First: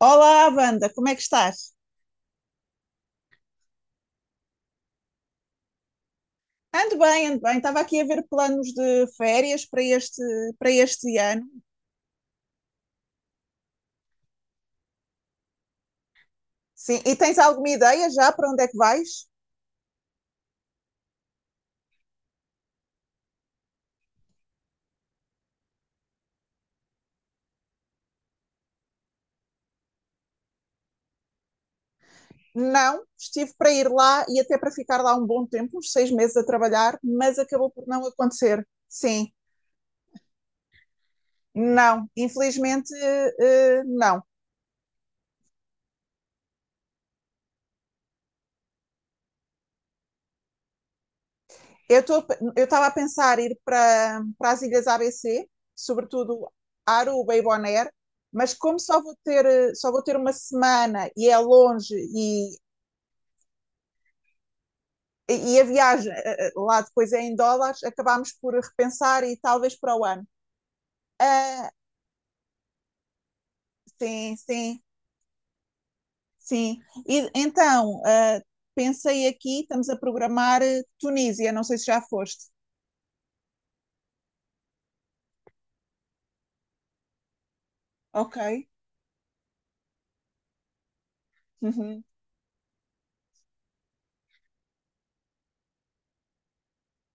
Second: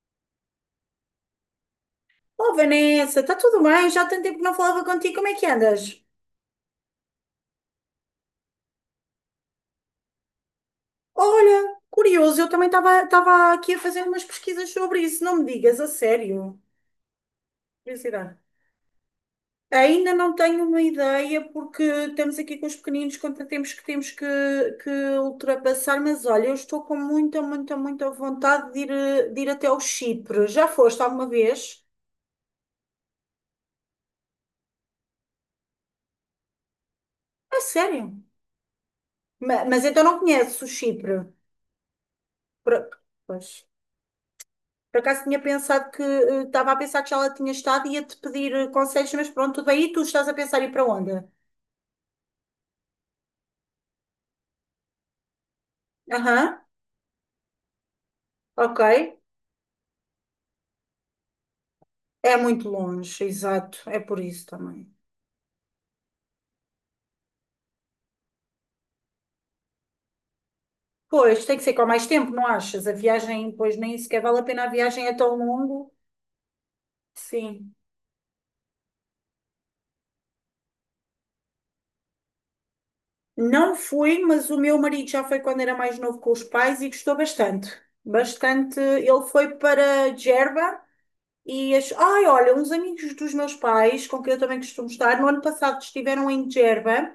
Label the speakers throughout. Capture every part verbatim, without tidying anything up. Speaker 1: Olá, Wanda, como é que estás?
Speaker 2: Oh, Vanessa, está tudo bem? Já há tanto tempo que não falava contigo, como é que andas?
Speaker 1: Ando bem, ando bem. Estava aqui a ver planos de férias para este, para este ano.
Speaker 2: Olha, curioso, eu também estava estava aqui a fazer umas pesquisas sobre isso, não me digas, a sério.
Speaker 1: Sim, e tens alguma ideia já
Speaker 2: Curiosidade.
Speaker 1: para onde é que vais?
Speaker 2: Ainda não tenho uma ideia, porque estamos aqui com os pequeninos, quanto temos que temos que, que ultrapassar, mas olha, eu estou com muita, muita, muita vontade de ir, eh, de ir até ao Chipre. Já foste alguma vez?
Speaker 1: Não, estive para ir lá e até para ficar lá um bom tempo, uns seis meses a trabalhar, mas
Speaker 2: A
Speaker 1: acabou por não
Speaker 2: sério?
Speaker 1: acontecer. Sim,
Speaker 2: Ma- Mas, então não conheces o Chipre?
Speaker 1: não, infelizmente,
Speaker 2: Por- Pois.
Speaker 1: eh, eh, não.
Speaker 2: Por acaso tinha pensado que eh, estava a pensar que já lá tinha estado e ia-te pedir eh, conselhos, mas pronto, tudo tu estás a pensar ir para onde?
Speaker 1: Eu estou, eu estava a pensar ir para para as ilhas A B C,
Speaker 2: Aham,
Speaker 1: sobretudo Aruba e Bonaire, mas como
Speaker 2: ok.
Speaker 1: só vou ter eh, só vou ter uma semana e é longe
Speaker 2: É
Speaker 1: e
Speaker 2: muito longe, exato. É por isso também.
Speaker 1: e a viagem eh, eh, lá depois é em dólares, acabámos por repensar e talvez para o ano.
Speaker 2: Pois, tem que
Speaker 1: Ah,
Speaker 2: ser com mais tempo, não achas? A viagem, pois nem sequer
Speaker 1: sim,
Speaker 2: vale a pena, a
Speaker 1: sim,
Speaker 2: viagem é tão longo.
Speaker 1: sim. E
Speaker 2: Sim.
Speaker 1: então, ah, pensei aqui, estamos a programar eh, Tunísia, não sei se já foste.
Speaker 2: Não fui, mas o meu marido já foi quando era mais novo com os pais e gostou bastante.
Speaker 1: Ok.
Speaker 2: Bastante. Ele foi para Gerba. E as...
Speaker 1: Uhum.
Speaker 2: Ai, olha, uns amigos dos meus pais, com quem eu também costumo estar, no ano passado estiveram em Djerba,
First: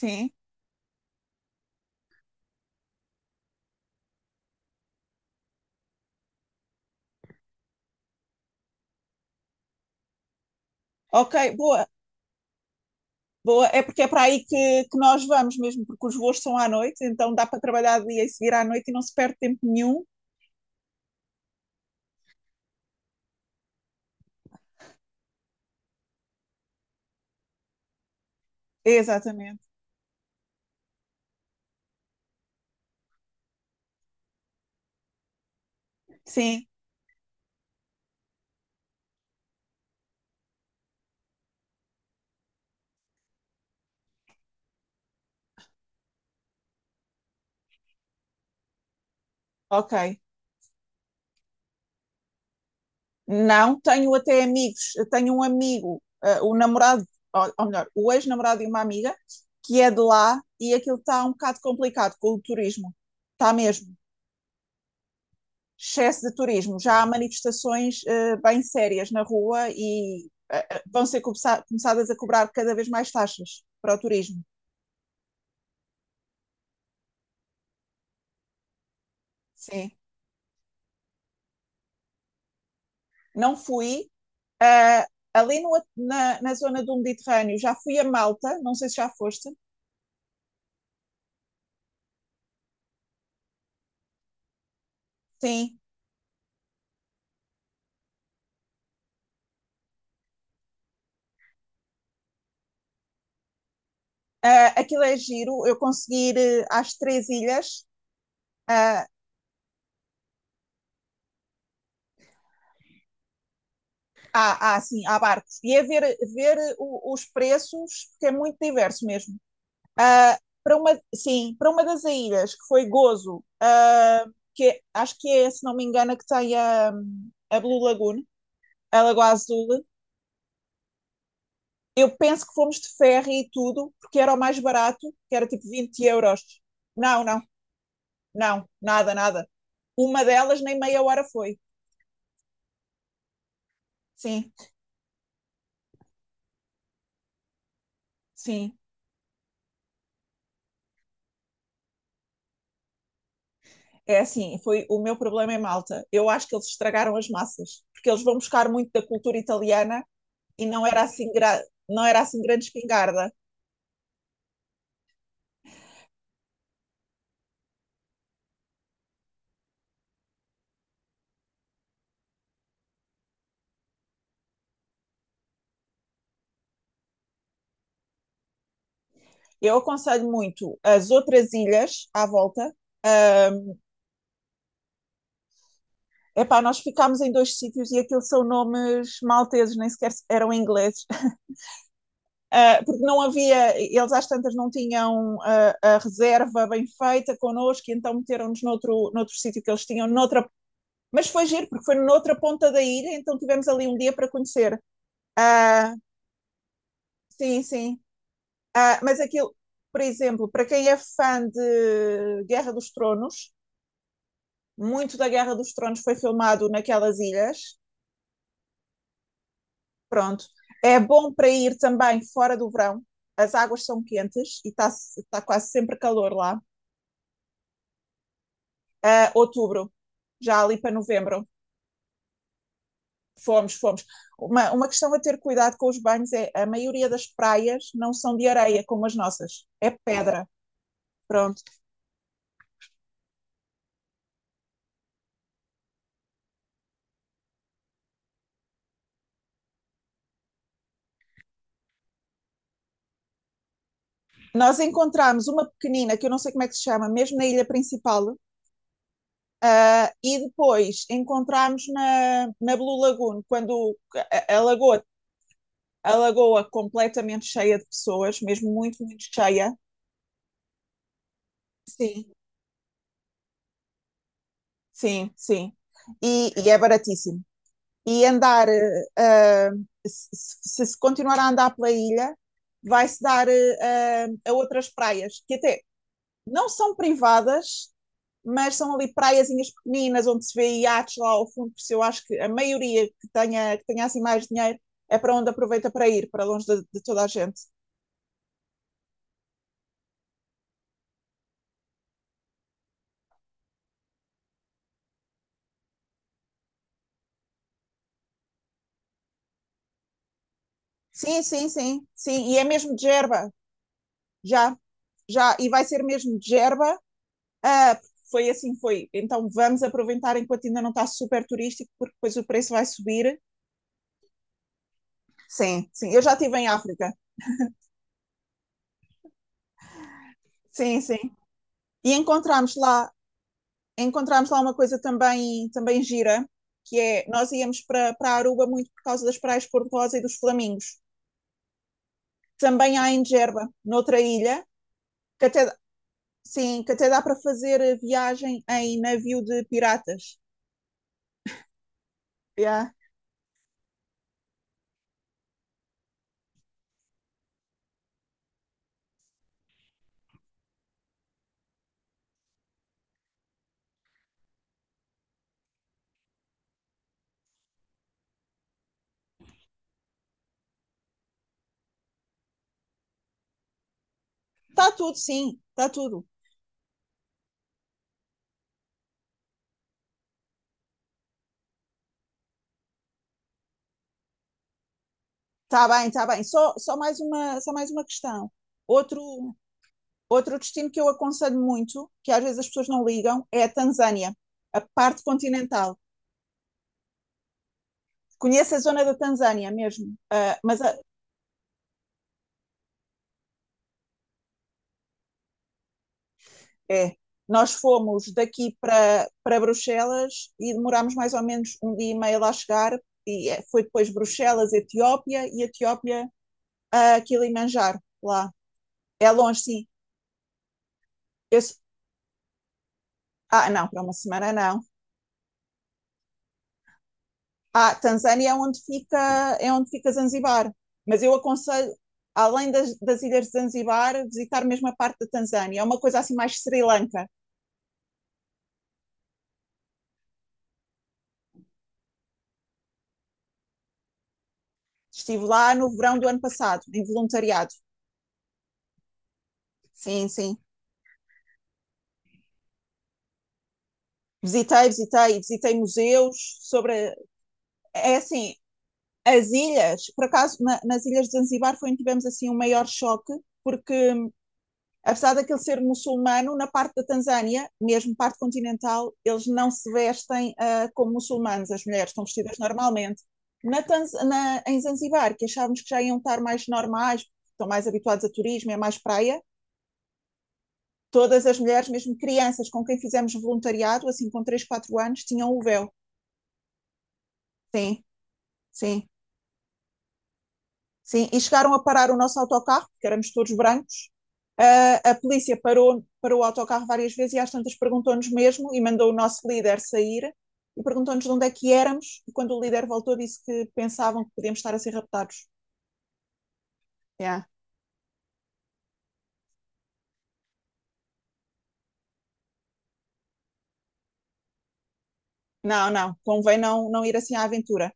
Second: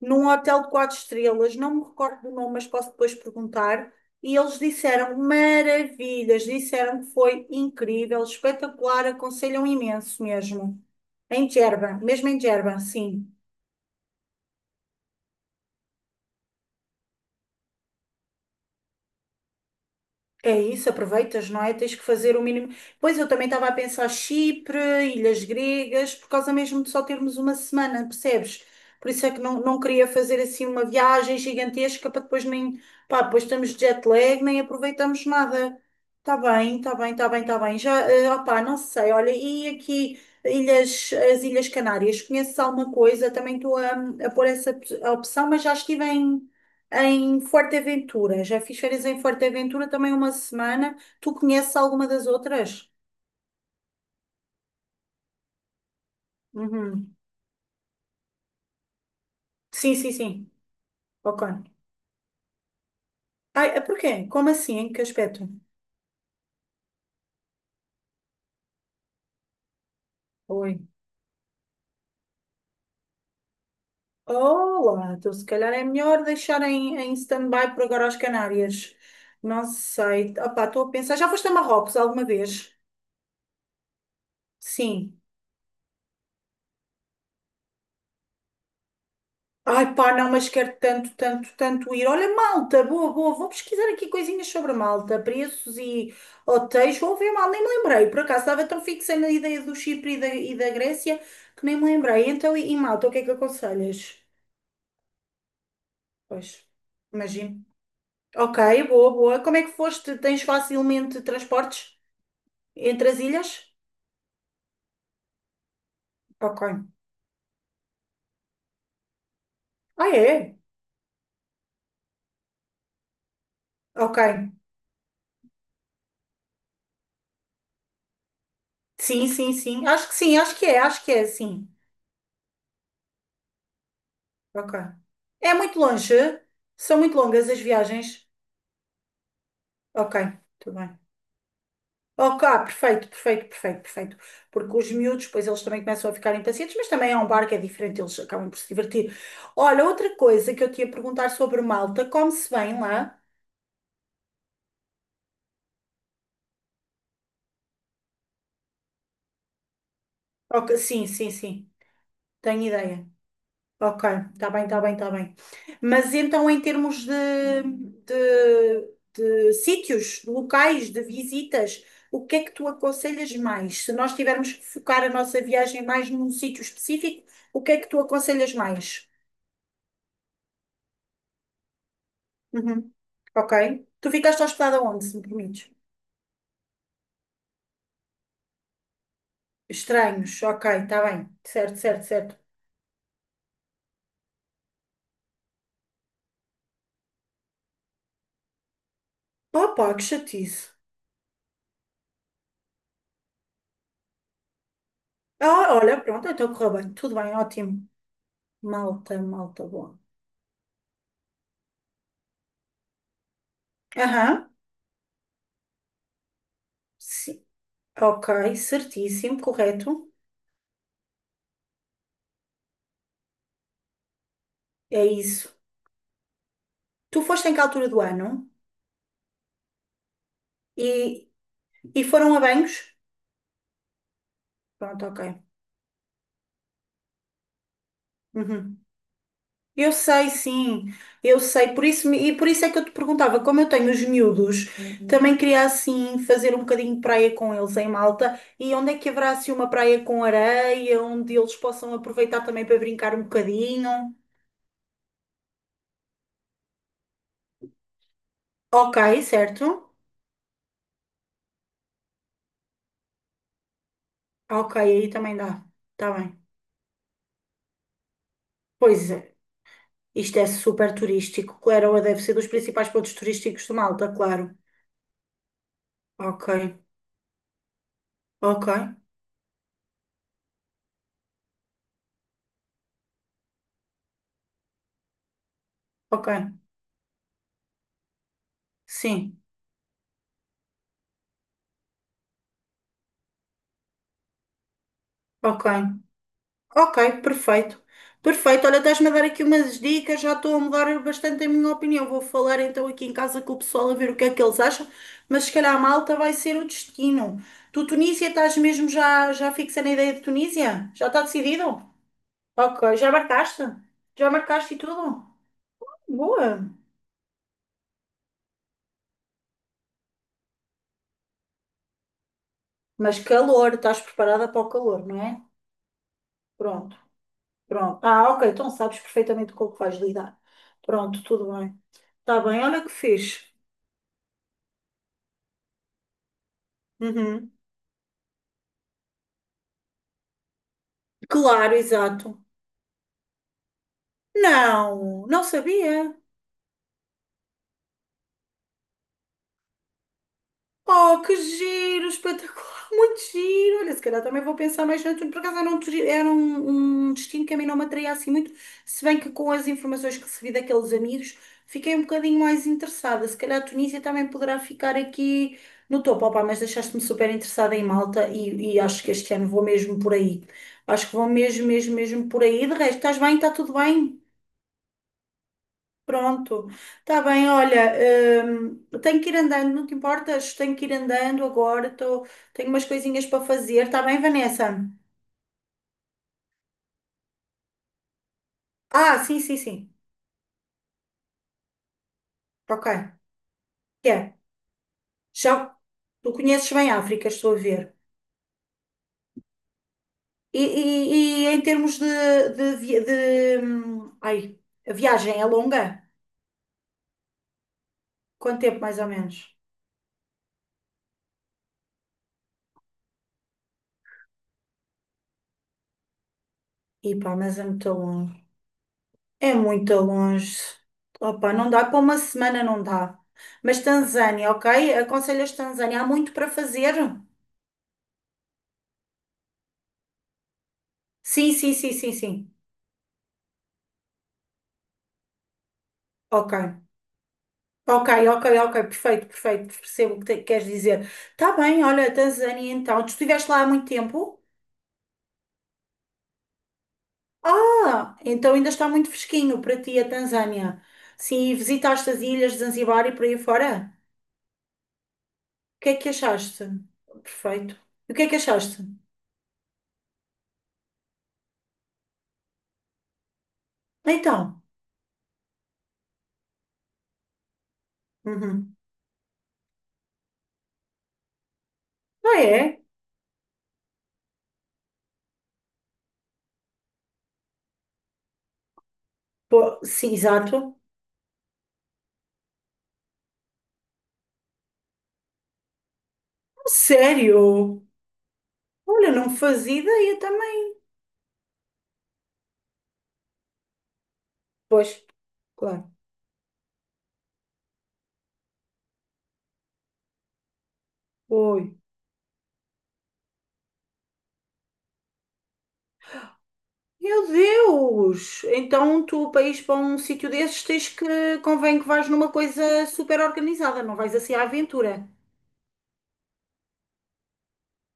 Speaker 2: num hotel de quatro estrelas, não me recordo do nome, mas posso depois perguntar. E eles disseram maravilhas, disseram que foi incrível, espetacular, aconselham imenso mesmo.
Speaker 1: Ok,
Speaker 2: Em
Speaker 1: boa.
Speaker 2: Djerba, mesmo em Djerba, sim.
Speaker 1: Boa, é porque é para aí que, que nós vamos mesmo, porque os voos são à noite, então dá para trabalhar de dia e seguir à noite e não se perde tempo nenhum.
Speaker 2: É isso, aproveitas, não é? Tens que fazer o mínimo. Pois eu também estava a pensar Chipre, Ilhas Gregas, por causa mesmo de só termos uma semana, percebes? Por isso é que não,
Speaker 1: Exatamente.
Speaker 2: não queria fazer assim uma viagem gigantesca para depois nem. Pá, depois estamos de jet lag, nem aproveitamos nada. Está
Speaker 1: Sim,
Speaker 2: bem, está bem, está bem, está bem. Já, eh, opá, não sei, olha, e aqui ilhas, as Ilhas Canárias, conheces alguma coisa? Também estou a, a pôr essa op- a opção, mas já estive em. Em Forteventura, já fiz férias em Forteventura
Speaker 1: ok.
Speaker 2: também uma semana. Tu conheces alguma das outras?
Speaker 1: Não, tenho até amigos. Eu tenho um amigo, eh, o namorado,
Speaker 2: Uhum.
Speaker 1: ou, ou melhor, o ex-namorado de uma amiga, que é
Speaker 2: Sim,
Speaker 1: de
Speaker 2: sim,
Speaker 1: lá
Speaker 2: sim.
Speaker 1: e aquilo está um
Speaker 2: Ok.
Speaker 1: bocado complicado com o turismo. Está
Speaker 2: Ai, é
Speaker 1: mesmo.
Speaker 2: porquê? Como assim? Em que aspecto?
Speaker 1: Excesso de turismo. Já há manifestações eh, bem sérias na rua e eh,
Speaker 2: Oi.
Speaker 1: eh, vão ser começa- começadas a cobrar cada vez mais taxas para o turismo.
Speaker 2: Olá, então se calhar é melhor deixar em, em stand-by por agora as Canárias. Não
Speaker 1: Sim.
Speaker 2: sei. Opá, estou a pensar. Já foste a Marrocos alguma vez?
Speaker 1: Não fui. Uh,
Speaker 2: Sim.
Speaker 1: ali no, na, na zona do Mediterrâneo já fui a Malta, não sei se já foste.
Speaker 2: Ai pá, não, mas quero tanto, tanto, tanto ir. Olha, Malta, boa, boa, vou pesquisar aqui coisinhas sobre a Malta, preços
Speaker 1: Sim,
Speaker 2: e hotéis, vou ver mal, nem me lembrei, por acaso estava tão fixa na ideia do Chipre e da, e da Grécia que nem me lembrei. Então, e, e Malta, o que é que aconselhas?
Speaker 1: uh, aquilo é giro. Eu consegui ir
Speaker 2: Pois,
Speaker 1: eh, às três
Speaker 2: imagino.
Speaker 1: ilhas.
Speaker 2: Ok,
Speaker 1: uh,
Speaker 2: boa, boa. Como é que foste? Tens facilmente transportes entre as ilhas?
Speaker 1: há, há, assim, há barcos, e é ver, ver
Speaker 2: Ok.
Speaker 1: o, os preços, porque é muito diverso mesmo.
Speaker 2: Ah,
Speaker 1: Uh,
Speaker 2: é?
Speaker 1: para uma, sim, para uma das ilhas, que foi Gozo,
Speaker 2: Ok.
Speaker 1: uh, que é- acho que é, se não me engano, a que tem a, a Blue Lagoon, a Lagoa
Speaker 2: Sim, sim,
Speaker 1: Azul.
Speaker 2: sim. Acho que sim, acho que é, acho que é, sim.
Speaker 1: Eu penso que fomos de ferro e tudo, porque era o mais
Speaker 2: Ok.
Speaker 1: barato, que era
Speaker 2: É
Speaker 1: tipo
Speaker 2: muito
Speaker 1: 20
Speaker 2: longe?
Speaker 1: euros.
Speaker 2: São muito
Speaker 1: Não, não,
Speaker 2: longas as viagens?
Speaker 1: não, nada, nada.
Speaker 2: Ok,
Speaker 1: Uma delas
Speaker 2: tudo
Speaker 1: nem
Speaker 2: bem.
Speaker 1: meia hora foi.
Speaker 2: Ok, ah, perfeito, perfeito, perfeito, perfeito.
Speaker 1: Sim,
Speaker 2: Porque os miúdos, pois eles também começam a ficar impacientes, mas também é um bar que é diferente, eles acabam por se
Speaker 1: sim.
Speaker 2: divertir. Olha, outra coisa que eu te ia perguntar sobre Malta, come-se bem lá?
Speaker 1: É assim, foi o meu problema em Malta. Eu acho que eles estragaram as massas, porque eles vão buscar muito da cultura italiana e
Speaker 2: Ok,
Speaker 1: não era
Speaker 2: sim,
Speaker 1: assim,
Speaker 2: sim,
Speaker 1: gra-
Speaker 2: sim,
Speaker 1: não era assim
Speaker 2: tenho
Speaker 1: grande
Speaker 2: ideia.
Speaker 1: espingarda.
Speaker 2: Ok, está bem, está bem, está bem. Mas então, em termos de, de, de sítios, de locais, de visitas, o que é que tu aconselhas mais? Se nós tivermos que focar a nossa viagem mais num sítio específico, o que é que tu aconselhas mais?
Speaker 1: Eu aconselho muito as outras ilhas à volta.
Speaker 2: Uhum. Ok.
Speaker 1: Ahm,
Speaker 2: Tu ficaste hospedada onde, se me permites?
Speaker 1: epá, nós ficámos em dois sítios e aquilo são nomes malteses, nem sequer
Speaker 2: Estranhos,
Speaker 1: eram
Speaker 2: ok, está
Speaker 1: ingleses.
Speaker 2: bem. Certo, certo, certo.
Speaker 1: Uh, porque não havia, eles às tantas não tinham uh, a reserva bem feita connosco, e então meteram-nos noutro, noutro sítio que eles
Speaker 2: Opa, que
Speaker 1: tinham, noutra,
Speaker 2: chatice.
Speaker 1: mas foi giro, porque foi noutra ponta da ilha, então tivemos ali um dia para conhecer.
Speaker 2: Ah,
Speaker 1: Uh,
Speaker 2: olha, pronto, então correu bem. Tudo bem,
Speaker 1: sim,
Speaker 2: ótimo.
Speaker 1: sim. uh, mas
Speaker 2: Malta,
Speaker 1: aquilo,
Speaker 2: malta, boa.
Speaker 1: por exemplo, para quem é fã de Guerra dos Tronos,
Speaker 2: Aham.
Speaker 1: muito da Guerra dos Tronos foi filmado naquelas
Speaker 2: Sim.
Speaker 1: ilhas,
Speaker 2: Ok, certíssimo, correto.
Speaker 1: pronto. É bom para ir também fora do verão, as águas são quentes e está
Speaker 2: É
Speaker 1: tá
Speaker 2: isso.
Speaker 1: quase sempre calor lá.
Speaker 2: Tu foste em que altura do ano?
Speaker 1: uh, outubro, já ali para
Speaker 2: E,
Speaker 1: novembro.
Speaker 2: e foram a banhos?
Speaker 1: Fomos, fomos. Uma, uma
Speaker 2: Pronto,
Speaker 1: questão a
Speaker 2: ok.
Speaker 1: ter cuidado com os banhos é a maioria das praias não são de
Speaker 2: Uhum.
Speaker 1: areia como as nossas, é
Speaker 2: Eu sei,
Speaker 1: pedra.
Speaker 2: sim, eu
Speaker 1: Pronto.
Speaker 2: sei. Por isso, me- e por isso é que eu te perguntava, como eu tenho os miúdos, Uhum. Também queria assim fazer um bocadinho de praia com eles em Malta. E onde é que haverá assim uma praia com areia, onde eles possam aproveitar também para brincar um bocadinho?
Speaker 1: Nós encontramos uma pequenina, que eu não sei como é que se chama, mesmo na ilha principal.
Speaker 2: Ok, certo.
Speaker 1: Uh, e depois encontramos na, na Blue Lagoon, quando a, a,
Speaker 2: Ok,
Speaker 1: lagoa,
Speaker 2: aí também dá. Está
Speaker 1: a
Speaker 2: bem.
Speaker 1: lagoa completamente cheia de pessoas, mesmo
Speaker 2: Pois
Speaker 1: muito, muito
Speaker 2: é.
Speaker 1: cheia.
Speaker 2: Isto é super turístico. Claro, deve
Speaker 1: Sim,
Speaker 2: ser dos principais pontos turísticos de Malta, claro.
Speaker 1: sim, sim. E,
Speaker 2: Ok,
Speaker 1: e é baratíssimo. E andar,
Speaker 2: ok,
Speaker 1: uh, se, se continuar a andar pela ilha, vai-se dar uh, a outras praias, que até
Speaker 2: ok.
Speaker 1: não são privadas, mas são ali
Speaker 2: Sim,
Speaker 1: praiazinhas pequeninas, onde se vê iates lá ao fundo, por isso eu acho que a maioria que tenha, que tenha assim mais dinheiro é para onde
Speaker 2: ok.
Speaker 1: aproveita para ir, para longe de, de
Speaker 2: Ok,
Speaker 1: toda a gente.
Speaker 2: perfeito. Perfeito. Olha, estás-me a dar aqui umas dicas. Já estou a mudar bastante a minha opinião. Vou falar então aqui em casa com o pessoal a ver o que é que eles acham. Mas se calhar a Malta vai ser o destino. Tu, Tunísia, estás mesmo já, já fixa na ideia de Tunísia? Já está
Speaker 1: Sim, sim,
Speaker 2: decidido?
Speaker 1: sim, sim, e é mesmo
Speaker 2: Ok,
Speaker 1: de
Speaker 2: já
Speaker 1: Gerba,
Speaker 2: marcaste? Já marcaste
Speaker 1: já.
Speaker 2: e tudo?
Speaker 1: Já, e vai ser mesmo de
Speaker 2: Boa.
Speaker 1: Gerba. uh, foi assim, foi. Então vamos aproveitar enquanto ainda não está super turístico, porque depois o preço vai
Speaker 2: Mas
Speaker 1: subir.
Speaker 2: calor, estás preparada para o calor, não é?
Speaker 1: Sim, sim, eu já estive em
Speaker 2: Pronto,
Speaker 1: África.
Speaker 2: pronto. Ah, ok, então sabes perfeitamente com o que vais lidar.
Speaker 1: Sim, sim.
Speaker 2: Pronto, tudo bem.
Speaker 1: E
Speaker 2: Está bem,
Speaker 1: encontramos
Speaker 2: olha que
Speaker 1: lá,
Speaker 2: fixe.
Speaker 1: encontramos lá uma coisa também, também gira, que é,
Speaker 2: Uhum.
Speaker 1: nós íamos para para Aruba muito por causa das praias cor-de-rosa e dos flamingos.
Speaker 2: Claro, exato.
Speaker 1: Também há em Gerba, noutra ilha,
Speaker 2: Não, não
Speaker 1: que até,
Speaker 2: sabia.
Speaker 1: sim, que até dá para fazer viagem em navio de piratas.
Speaker 2: Oh, que giro, espetacular,
Speaker 1: Yeah.
Speaker 2: muito giro. Olha, se calhar também vou pensar mais no tudo. Por acaso era um, turi- era um, um destino que a mim não me atraía assim muito, se bem que com as informações que recebi daqueles amigos, fiquei um bocadinho mais interessada. Se calhar a Tunísia também poderá ficar aqui no topo. Opa, mas deixaste-me super interessada em Malta e, e acho que este ano vou mesmo por aí. Acho que vou mesmo, mesmo, mesmo por aí. De resto, estás bem? Está tudo bem?
Speaker 1: Está tudo, sim, está tudo.
Speaker 2: Pronto, está bem, olha, hum, tenho que ir andando, não te importas? Tenho que ir andando agora, tô, tenho umas coisinhas para fazer, está bem, Vanessa?
Speaker 1: Está bem, está bem. Só, só mais uma, só mais uma questão.
Speaker 2: Ah, sim,
Speaker 1: Outro,
Speaker 2: sim, sim,
Speaker 1: outro destino que eu aconselho muito, que às vezes as
Speaker 2: ok,
Speaker 1: pessoas não ligam, é a
Speaker 2: que
Speaker 1: Tanzânia,
Speaker 2: é,
Speaker 1: a parte
Speaker 2: já,
Speaker 1: continental.
Speaker 2: tu conheces bem a África, estou a ver,
Speaker 1: Conheço a zona da Tanzânia mesmo, ah,
Speaker 2: e,
Speaker 1: mas a-
Speaker 2: e- e em termos de, de, vi- de, hum, ai, a viagem é longa?
Speaker 1: é. Nós fomos
Speaker 2: Quanto
Speaker 1: daqui
Speaker 2: tempo mais ou
Speaker 1: para
Speaker 2: menos?
Speaker 1: para Bruxelas e demorámos mais ou menos um dia e meio lá chegar, e é- foi depois Bruxelas, Etiópia e Etiópia
Speaker 2: Ih
Speaker 1: a
Speaker 2: pá, mas é muito
Speaker 1: Kilimanjaro,
Speaker 2: longe.
Speaker 1: lá. É
Speaker 2: É
Speaker 1: longe, sim.
Speaker 2: muito longe. Opa,
Speaker 1: Eu,
Speaker 2: não
Speaker 1: s-
Speaker 2: dá, para uma semana não dá.
Speaker 1: ah,
Speaker 2: Mas
Speaker 1: não, para uma
Speaker 2: Tanzânia,
Speaker 1: semana não.
Speaker 2: ok? Aconselhas Tanzânia, há muito para fazer?
Speaker 1: Ah, Tanzânia é onde fica, é onde fica Zanzibar. Mas eu
Speaker 2: Sim, sim,
Speaker 1: aconselho,
Speaker 2: sim, sim, sim.
Speaker 1: além das, das ilhas de Zanzibar, visitar mesmo a parte da Tanzânia. É uma coisa assim mais Sri
Speaker 2: Ok.
Speaker 1: Lanka.
Speaker 2: Ok, ok, ok, perfeito, perfeito, percebo o que te- queres dizer. Tá bem, olha, Tanzânia então, tu estiveste lá há muito tempo?
Speaker 1: Estive lá no verão do ano passado, em voluntariado.
Speaker 2: Ah, então ainda está muito fresquinho para ti a
Speaker 1: Sim, sim.
Speaker 2: Tanzânia. Sim, visitaste as ilhas de Zanzibar e por aí fora?
Speaker 1: Visitei, visitei, visitei
Speaker 2: O que é que
Speaker 1: museus
Speaker 2: achaste?
Speaker 1: sobre.
Speaker 2: Perfeito. E o
Speaker 1: É
Speaker 2: que é que
Speaker 1: assim,
Speaker 2: achaste?
Speaker 1: as ilhas, por acaso, na, nas ilhas de Zanzibar foi onde tivemos assim um maior choque, porque
Speaker 2: Então.
Speaker 1: apesar daquele ser muçulmano, na parte da Tanzânia, mesmo parte
Speaker 2: Uhum.
Speaker 1: continental, eles não se vestem uh, como muçulmanos, as mulheres estão
Speaker 2: Ah,
Speaker 1: vestidas
Speaker 2: é?
Speaker 1: normalmente. Na, Tanz... na em Zanzibar, que achávamos que já iam estar mais normais, estão mais habituados a turismo, é mais praia,
Speaker 2: Pô, sim, exato.
Speaker 1: todas as mulheres, mesmo crianças com quem fizemos voluntariado, assim com três quatro anos, tinham o véu.
Speaker 2: Sério?
Speaker 1: Sim, sim.
Speaker 2: Olha, não fazia ideia também.
Speaker 1: Sim, e chegaram a parar o nosso autocarro, porque éramos todos brancos.
Speaker 2: Pois,
Speaker 1: Ah, a polícia
Speaker 2: claro.
Speaker 1: parou, parou o autocarro várias vezes e às tantas perguntou-nos mesmo e mandou o nosso líder sair e perguntou-nos de onde é
Speaker 2: Oi.
Speaker 1: que éramos. E quando o líder voltou, disse que pensavam que podíamos estar a ser raptados.
Speaker 2: Meu
Speaker 1: Yeah.
Speaker 2: Deus! Então tu, para ires para um sítio desses, tens que, convém que vais numa coisa super organizada, não vais assim à aventura.
Speaker 1: Não, não, convém não, não ir assim à aventura.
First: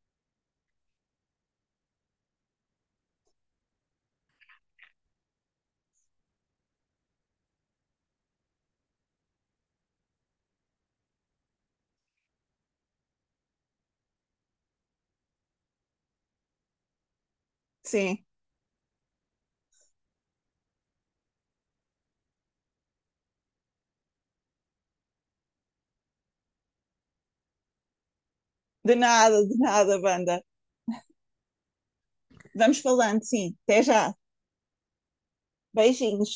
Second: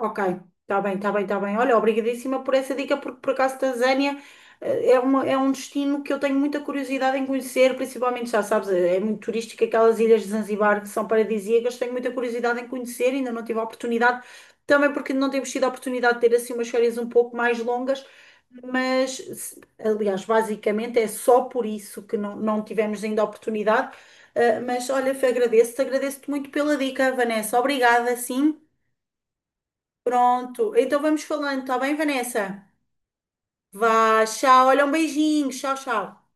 Speaker 2: Ok, está bem, está bem, está bem. Olha, obrigadíssima por essa dica, porque por acaso Tanzânia eh, é, uma, é um destino que eu tenho muita curiosidade em conhecer, principalmente, já sabes, é é muito turístico, aquelas ilhas de Zanzibar que são paradisíacas, tenho muita curiosidade em conhecer, ainda não tive a oportunidade, também porque não temos tido a oportunidade de ter assim umas férias um pouco mais longas,
Speaker 1: Sim,
Speaker 2: mas, se- aliás, basicamente é só por isso que não, não tivemos ainda a oportunidade. Eh, mas olha, agradeço-te, agradeço-te muito pela dica, Vanessa. Obrigada, sim.
Speaker 1: de nada, de nada, banda.
Speaker 2: Pronto. Então vamos falando, tá bem, Vanessa?
Speaker 1: Vamos falando, sim. Até já.
Speaker 2: Vá, tchau. Olha, um beijinho. Tchau, tchau.
Speaker 1: Beijinhos.